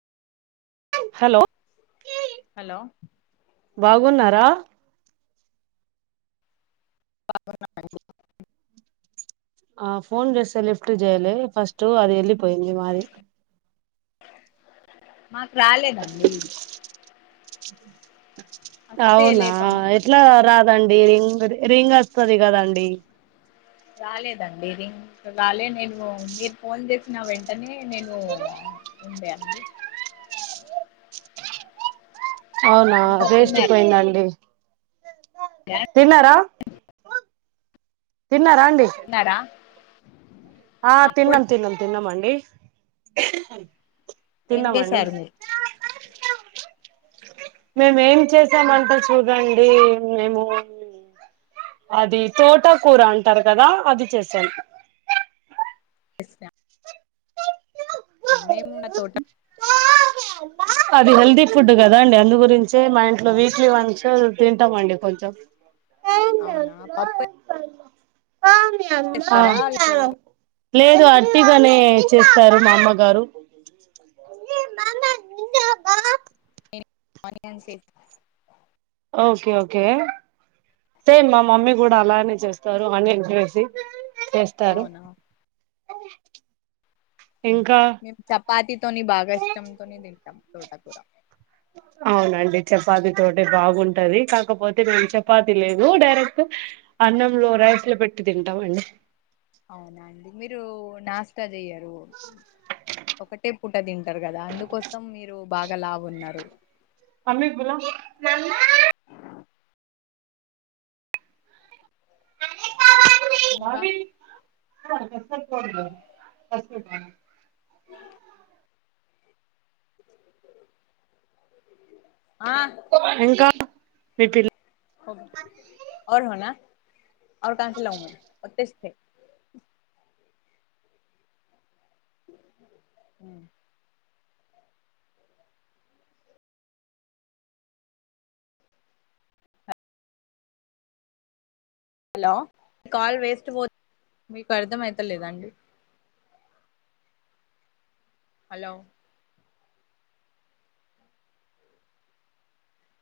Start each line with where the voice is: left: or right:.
right: hello
left: hello
right: hello
left: బాగున్నారండీ
right: ఆ phone చేస్తే లిఫ్ట్ చేయాలే ఫస్ట్ అది వెళ్ళిపోయింది మాది
left: మాకు రాలేదండి వస్తే
right: అవునా
left: లేపము
right: ఎట్లా రాదండి రింగ్ రింగ్ వస్తది కదండీ
left: రాలేదండి రింగ్ రాలే నేను మీరు ఫోన్ చేసిన వెంటనే నేను ఉండె అండి
right: అవునా
left: ఇంకా
right: వేస్ట్
left: తిన్నారా
right: పోయిందండి తిన్నార తిన్నారా అండి
left: తిన్నారా
right: ఆ
left: అప్పుడు
right: తిన్నాం తిన్నాం తిన్నాం అండి
left: ఏం జెశారు మీరు
right: మేమేం చేసామంటే చూడండి మేము అది తోట కూర అంటారు కదా అది చేసాను
left: ఎస్నా మేమున్న తోట
right: అది హెల్దీ ఫుడ్ కదా అండి అందు గురించే మా ఇంట్లో వీక్లీ వన్స్ తింటమండి కొంచెం
left: అవునా పప్పే
right: ఆ లేదు అట్టిగానే చేస్తారు మామ్మగారు ఏందీ రా బావ
left: ఆనియన్స్
right: ఓకే ఓకే సేం మా మమ్మీ కూడా అలానే చేస్తారు ఆనియన్స్ వేసి చేస్తారు
left: అవునా
right: ఇంకా
left: మేము చపాతితోని బాగా ఇష్టంతోని తింటాం తోటకూర
right: అవునండి చపాతితోటె బాగుంటది కాకపోతే మేం చపాతి లేవు డైరె క్ట్ అన్నంలో రైస్లో పెట్టి తింటామండి
left: అవునాండి మీరూ నాస్తా చెయ్యం రు ఒకటే పూట తింటరు కదా అందుకోసం మీరూ బాగాలావున్నరు
right: అమ్మీక్ బులావ్
left: ఇంకా
right: బాబీ హెడ్సెట్
left: మ్యావ్ ఆ
right: ఇంకా మీ పిల్
left: కొ కోన్ హోనా ఔర్ కహాసే లావు మె ఒ తీస్కె మ్ హలో కాల్ వేస్ట్ పోత్ మీకు అర్ధమైతలేదా అండి హలో